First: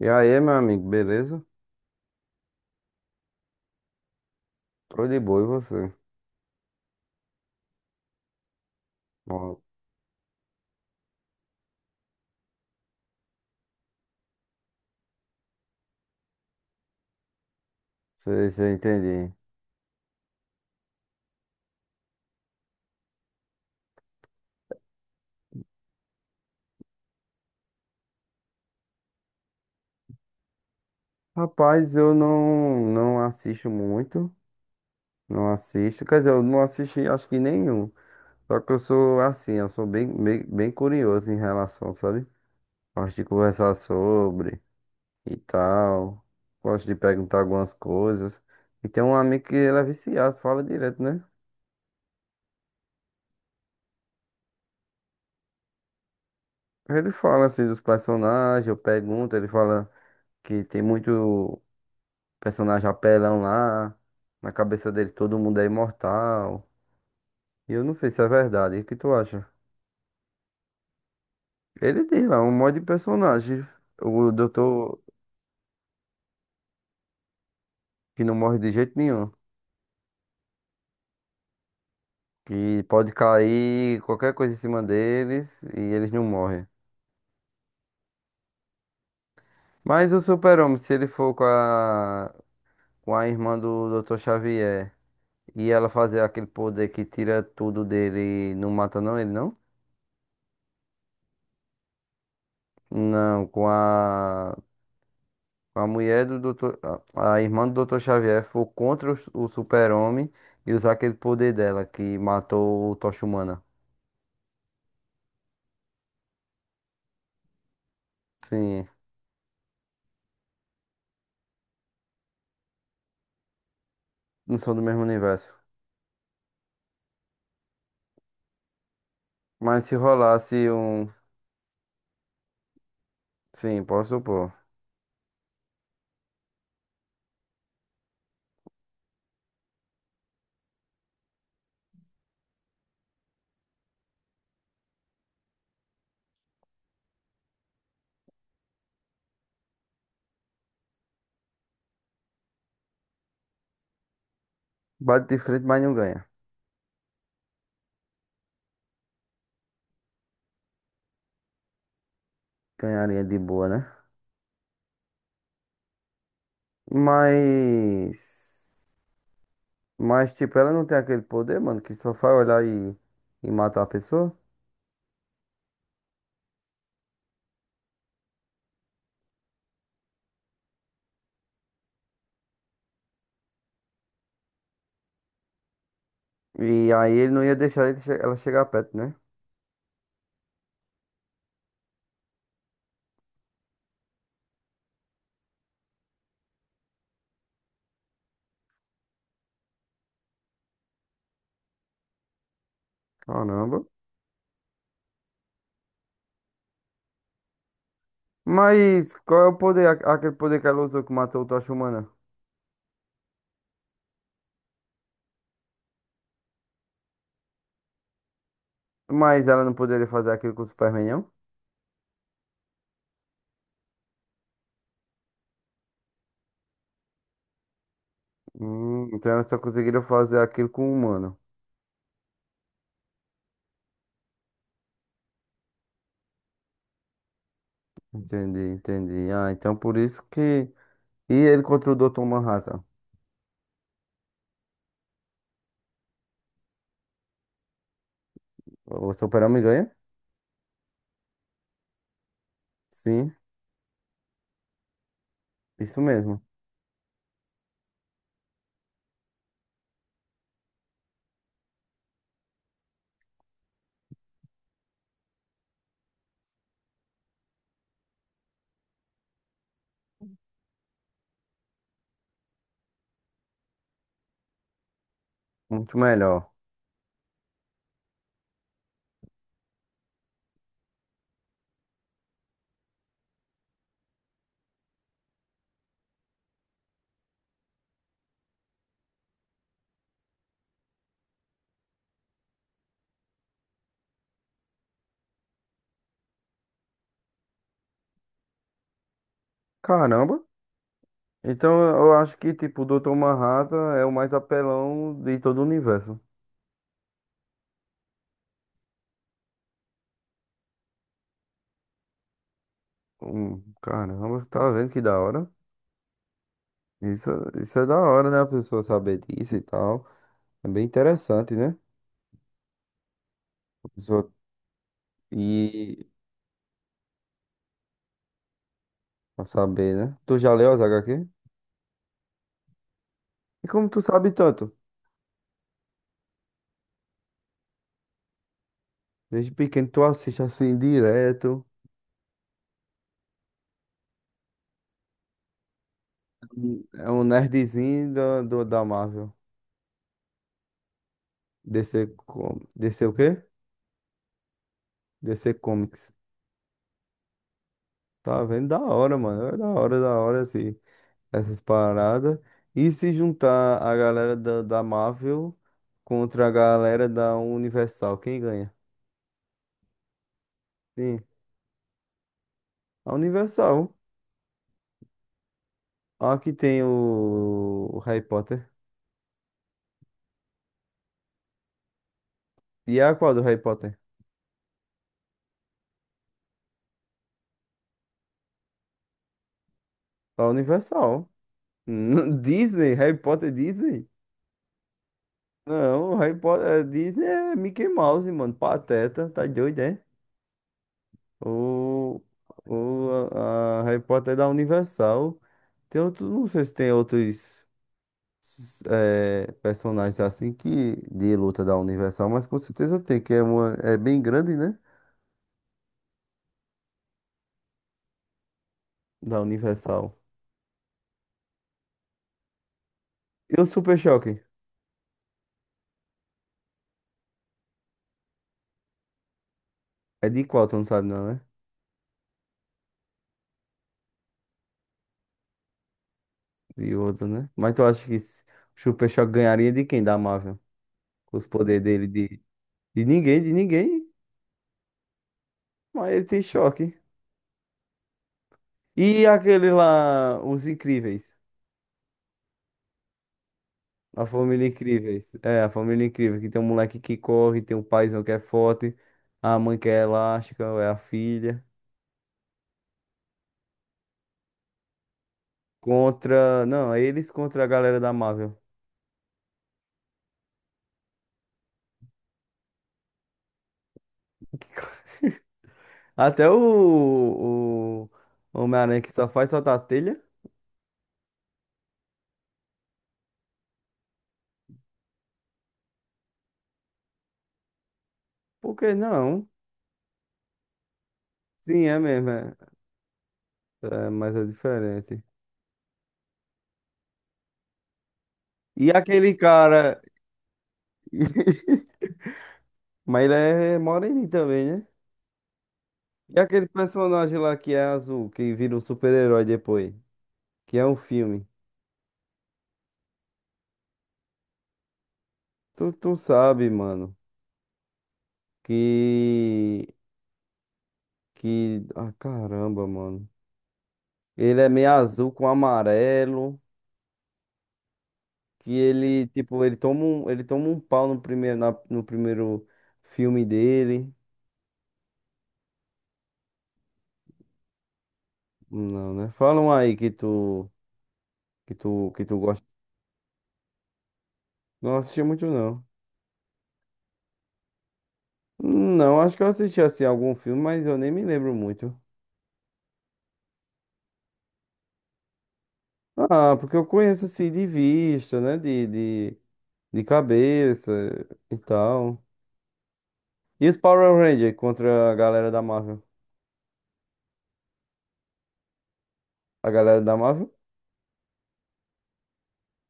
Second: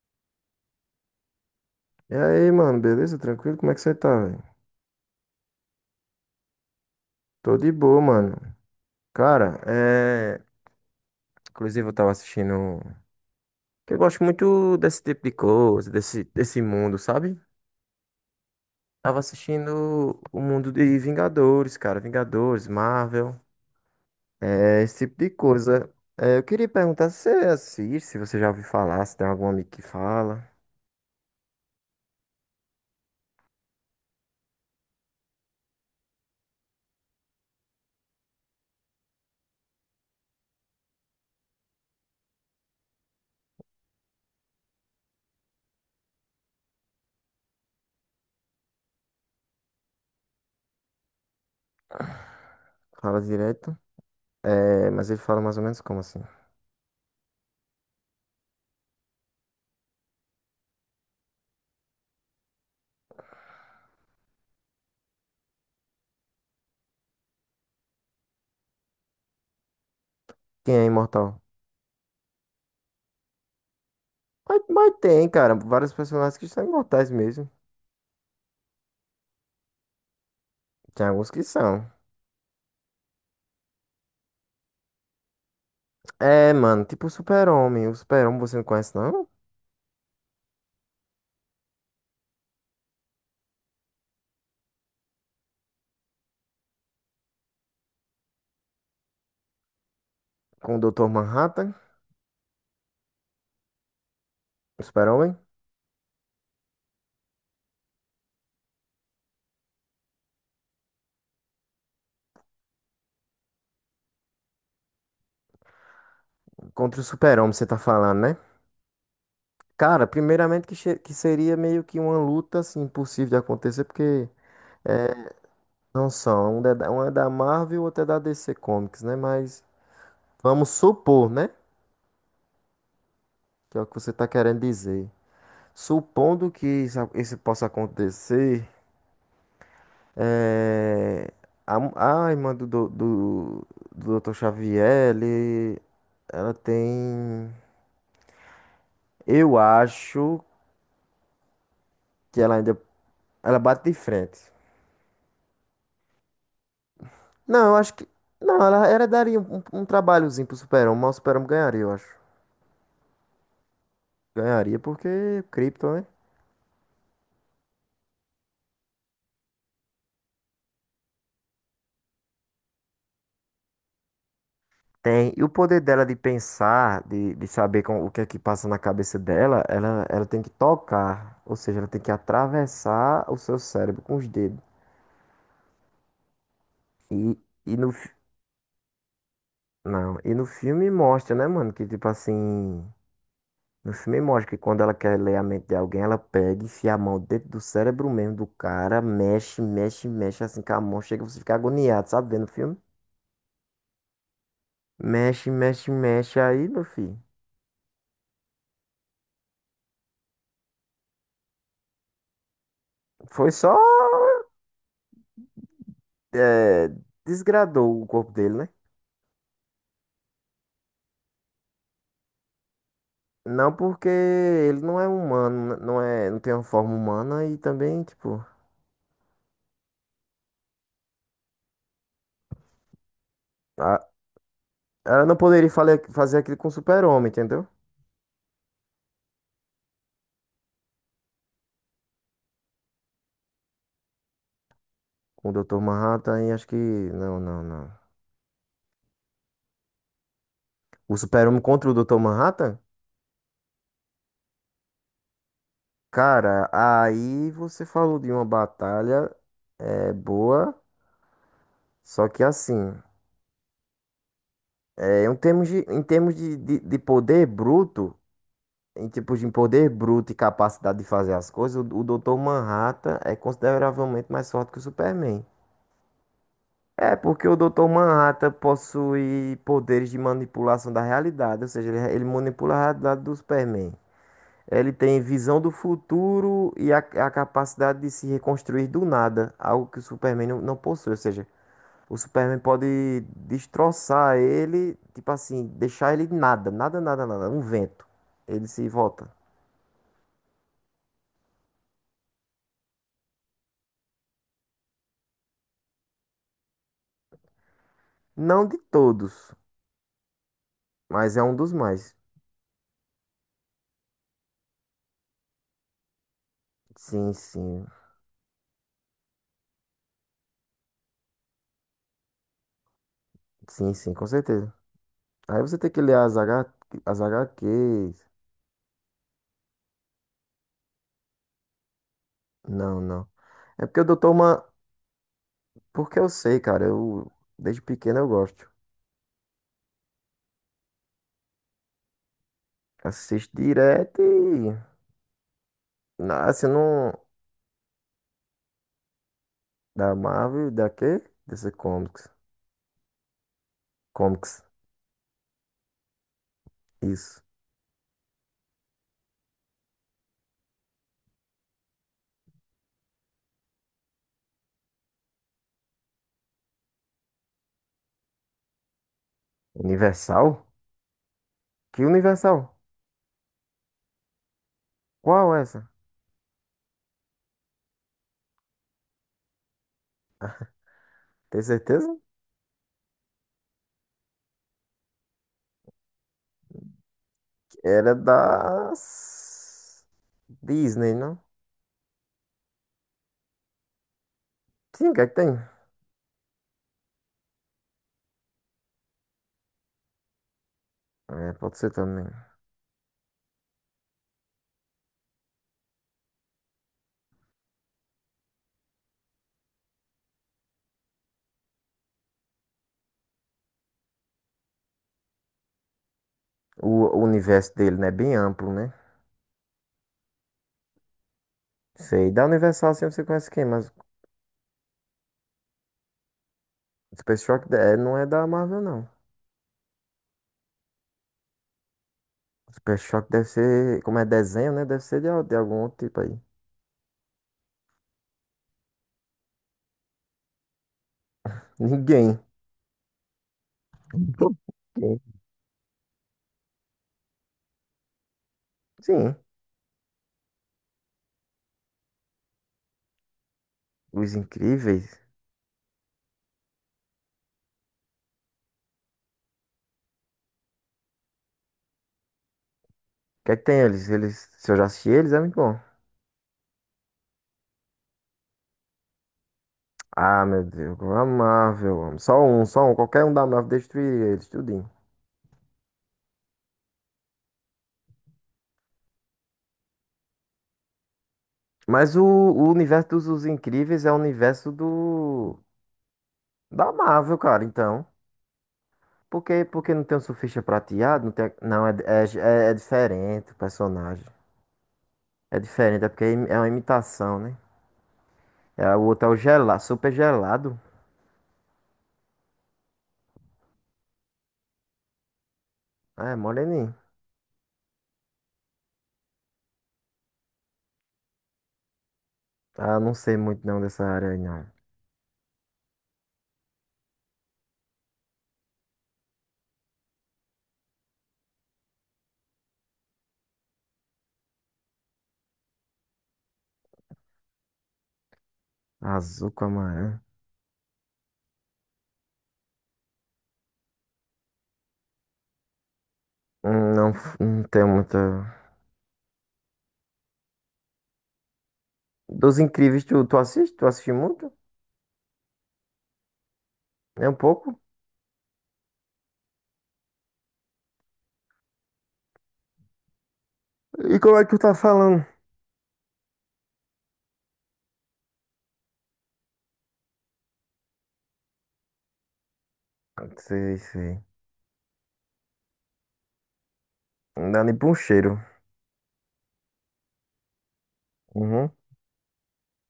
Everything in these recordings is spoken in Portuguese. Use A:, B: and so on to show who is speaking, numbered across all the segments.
A: E aí, meu amigo, beleza?
B: E aí, mano, beleza? Tranquilo? Como é que você tá, velho?
A: Tô de boa, e você?
B: Tô de boa, mano. Cara,
A: Ó,
B: é. Inclusive, eu tava assistindo. Que Eu gosto muito desse tipo de coisa, desse mundo, sabe?
A: sei, sei,
B: Tava
A: entendi.
B: assistindo o mundo de Vingadores, cara. Vingadores, Marvel, é, esse tipo de coisa. É, eu queria perguntar se você assiste, se você já ouviu falar, se tem algum amigo que fala,
A: Rapaz, eu não assisto muito, não assisto, quer dizer, eu não assisti acho que nenhum. Só que eu sou assim, eu sou bem, bem, bem curioso em relação, sabe? Gosto de conversar sobre e tal, gosto de perguntar algumas coisas. E tem um amigo que ele é viciado, fala direto, né?
B: fala direto. É, mas ele fala mais ou menos como assim?
A: Ele fala assim dos personagens, eu pergunto, ele fala que tem muito personagem apelão lá. Na cabeça dele todo mundo é imortal. E eu não sei se é verdade. E o que tu acha?
B: Quem é imortal?
A: Ele diz lá, um monte de personagem. O
B: Mas
A: doutor
B: tem, cara, vários personagens que são imortais mesmo.
A: que não morre de jeito nenhum.
B: Tem alguns que são.
A: Que pode cair qualquer coisa em cima deles e eles não
B: É,
A: morrem.
B: mano, tipo o Super-Homem. O Super-Homem você não conhece, não?
A: Mas o Super-Homem, se ele for com a irmã do Doutor Xavier e ela fazer aquele poder que tira tudo dele e não mata não ele, não?
B: Com o Dr. Manhattan,
A: Não, com a
B: o Super-Homem?
A: A mulher do doutor, a irmã do Doutor Xavier foi contra o Super-Homem e usar aquele poder dela que matou o Tocha Humana.
B: Contra o Super-Homem, você tá falando, né?
A: Sim,
B: Cara, primeiramente que seria meio que uma luta, assim, impossível de acontecer, porque
A: não são do mesmo
B: é,
A: universo.
B: não são. Um é da Marvel, outro é da DC Comics, né? Mas
A: Mas se rolasse
B: vamos
A: um.
B: supor, né? Que é
A: Sim,
B: o que
A: posso
B: você tá
A: supor.
B: querendo dizer. Supondo que isso possa acontecer, é, a irmã do Dr. Xavier, ele, ela tem. Eu acho que ela ainda. Ela bate de frente.
A: Bate de frente, mas não ganha.
B: Não, eu acho que. Não, ela daria um, um, um trabalhozinho pro Super-Homem, mas o Super-Homem ganharia, eu acho.
A: Ganharia de boa, né?
B: Ganharia porque Krypton, né?
A: Mas. Mas, tipo, ela não tem aquele poder, mano, que só faz olhar e matar a pessoa.
B: Tem. E o poder dela de pensar, de saber com, o que é que passa na cabeça dela, ela tem que tocar. Ou seja, ela tem que atravessar o seu cérebro com os dedos.
A: E aí
B: E,
A: ele não ia
B: e
A: deixar
B: no,
A: ela chegar perto, né?
B: Não. E no filme mostra, né, mano? Que tipo assim. No filme mostra que quando ela quer ler a mente de alguém, ela pega, e enfia a mão dentro do cérebro mesmo do cara, mexe, mexe, mexe, assim com a mão, chega você fica agoniado, sabe? Vendo o filme?
A: Caramba.
B: Mexe, mexe, mexe aí, meu filho.
A: Mas qual é o poder, aquele poder que ela usou que matou o Tocha Humana?
B: Foi só. É, desgradou o corpo dele, né?
A: Mas ela não poderia fazer aquilo com o Superman, não?
B: Não porque ele não é humano, não é, não tem uma forma humana e também, tipo,
A: Então ela só conseguiria fazer aquilo com o humano.
B: a- ela não poderia fazer aquilo com o Super-Homem, entendeu?
A: Entendi, entendi. Ah, então por isso que. E ele contra o Dr. Manhattan.
B: Com o Dr. Manhattan e acho que não, não, não.
A: O super ganha?
B: O Super-Homem contra o Dr. Manhattan?
A: Sim, isso mesmo.
B: Cara, aí você falou de uma batalha é boa, só que assim, é, em termos de, de poder bruto, em tipos de poder bruto e capacidade de fazer as coisas, o Dr. Manhattan é consideravelmente mais forte que o Superman.
A: Muito melhor.
B: É, porque o Dr. Manhattan possui poderes de manipulação da realidade, ou seja, ele manipula a realidade do Superman. Ele tem visão do futuro e a capacidade de se reconstruir do nada, algo que o Superman não, não possui. Ou seja, o Superman pode destroçar ele, tipo assim, deixar ele nada, nada, nada, nada, um vento. Ele se volta.
A: Caramba! Então eu acho que, tipo, o Dr. Manhattan é o mais apelão de todo o universo.
B: Não de todos, mas é um dos mais.
A: Caramba, tá vendo que da hora? Isso,
B: Sim,
A: isso é
B: sim.
A: da hora, né? A pessoa saber disso e tal. É bem interessante, né? A
B: Sim, sim,
A: pessoa
B: com certeza. Aí você tem que
A: e
B: ler as H HQs.
A: pra saber, né? Tu já leu as HQ?
B: Não, não.
A: E
B: É
A: como tu
B: porque o
A: sabe
B: Doutor Man.
A: tanto?
B: Porque eu sei, cara. Eu, desde pequeno eu gosto.
A: Desde pequeno tu assiste assim direto.
B: Assisto direto e. Assim,
A: É
B: não.
A: um nerdzinho da Marvel.
B: Da Marvel, e da quê? DC
A: DC,
B: Comics.
A: DC o quê?
B: Comics.
A: DC Comics.
B: Isso.
A: Tá vendo? Da hora, mano. É da hora, assim, essas paradas. E se juntar a galera da Marvel contra a galera da Universal, quem ganha?
B: Universal?
A: Sim,
B: Que Universal?
A: a Universal.
B: Qual é essa?
A: Aqui tem o Harry Potter.
B: Tem certeza?
A: E a qual do Harry Potter?
B: Era das.
A: A
B: Disney,
A: Universal.
B: não?
A: Disney, Harry Potter Disney?
B: Sim, o que é que tem?
A: Não, Harry Potter Disney é Mickey Mouse, mano. Pateta, tá doido, é?
B: É, pode ser
A: O,
B: também.
A: a Harry Potter é da Universal. Tem outros, não sei se tem outros personagens assim que de luta da Universal, mas com certeza tem, que é uma é bem grande, né?
B: O universo dele, né? É bem amplo, né?
A: Da Universal.
B: Sei. Da Universal, assim, você conhece
A: E
B: quem?
A: o
B: Mas
A: Super Choque?
B: Super Shock é, não é da Marvel, não.
A: É de qual? Tu não sabe não, né?
B: Super Shock deve ser. Como é desenho, né? Deve ser de, de algum outro tipo aí.
A: Yoda, né? Mas tu acha o Super Choque ganharia de quem da Marvel? Com os poderes dele
B: Ninguém.
A: de ninguém, de ninguém.
B: Ninguém.
A: Mas ele tem choque. E
B: Sim.
A: aquele lá, os Incríveis. A
B: Os
A: família
B: Incríveis? O
A: Incríveis. É, a família Incrível, que tem um moleque que corre, tem um paizão que é forte, a mãe que é elástica, é a filha.
B: que é que tem eles? Eles, se eu já assisti eles, é muito bom.
A: Contra. Não, é eles contra a galera da Marvel.
B: Ah, meu Deus, como é amável, eu amo. Só um, só um. Qualquer um da Marvel destruiria eles, tudinho.
A: Até o Homem-Aranha que só faz soltar a telha.
B: Mas o universo dos Os Incríveis é o universo do... Da Marvel, cara, então.
A: Por que não?
B: Por que não tem o Surfista Prateado? Não, tem,
A: Sim,
B: não é,
A: é
B: é,
A: mesmo. É,
B: é, é diferente o
A: é,
B: personagem.
A: mas é diferente.
B: É diferente, é porque é é uma imitação, né?
A: E
B: É, o outro é
A: aquele
B: o gelado,
A: cara.
B: super gelado.
A: Mas ele é moreninho também, né?
B: Ah, é,
A: E aquele
B: moreninho.
A: personagem lá que é azul, que vira um super-herói depois, que é um filme.
B: Ah, eu não sei muito não dessa área aí, não.
A: Tu sabe, mano, que. Que. Ah, caramba, mano. Ele é meio azul com amarelo. Que ele,
B: Azul
A: tipo,
B: com
A: ele toma
B: amarelo.
A: um, ele toma um pau no primeiro filme dele.
B: Não, não tenho muita.
A: Não, né? Falam aí que tu. Que tu
B: Dos
A: gosta.
B: Incríveis, tu, tu assiste? Tu assiste muito?
A: Não assisti muito, não.
B: É um pouco?
A: Não, acho que eu assisti assim algum filme, mas eu nem me lembro muito.
B: E como é que tu tá falando?
A: Ah, porque eu conheço assim de vista, né? De cabeça e tal. E os
B: Sei,
A: Power
B: sei.
A: Rangers contra a galera da Marvel?
B: Não dá nem pra um cheiro.
A: A galera da Marvel?
B: Uhum.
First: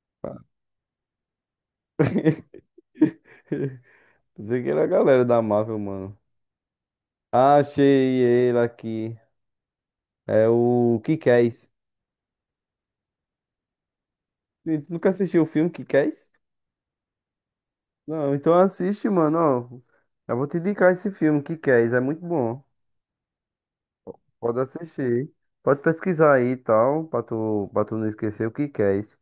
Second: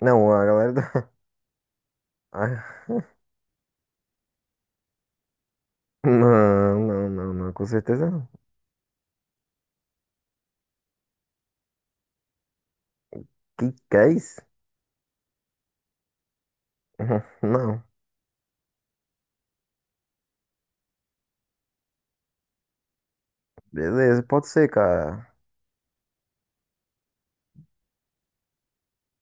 B: Não, a galera da. Ah,
A: Pensei que era a galera da Marvel, mano.
B: não, não, não, não, com
A: Achei
B: certeza não.
A: ele aqui. É o Kikés.
B: Que é isso?
A: Tu nunca assistiu o filme Kikés?
B: Uhum, não.
A: Não, então assiste, mano. Ó, eu vou te indicar esse filme, Kikés. É muito bom.
B: Beleza, pode
A: Pode
B: ser, cara.
A: assistir. Pode pesquisar aí e tal, pra tu não esquecer o que que é esse.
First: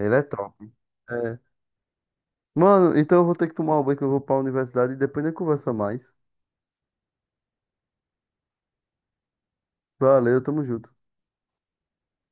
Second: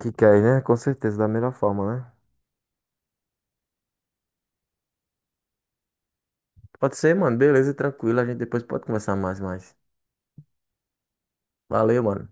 A: é
B: Que é, né?
A: top.
B: Com certeza, da
A: É.
B: melhor forma, né?
A: Mano, então eu vou ter que tomar um banho que eu vou pra universidade e depois a gente conversa mais.
B: Pode ser, mano. Beleza, tranquilo. A gente depois pode conversar mais.
A: Valeu, tamo junto.
B: Valeu, mano.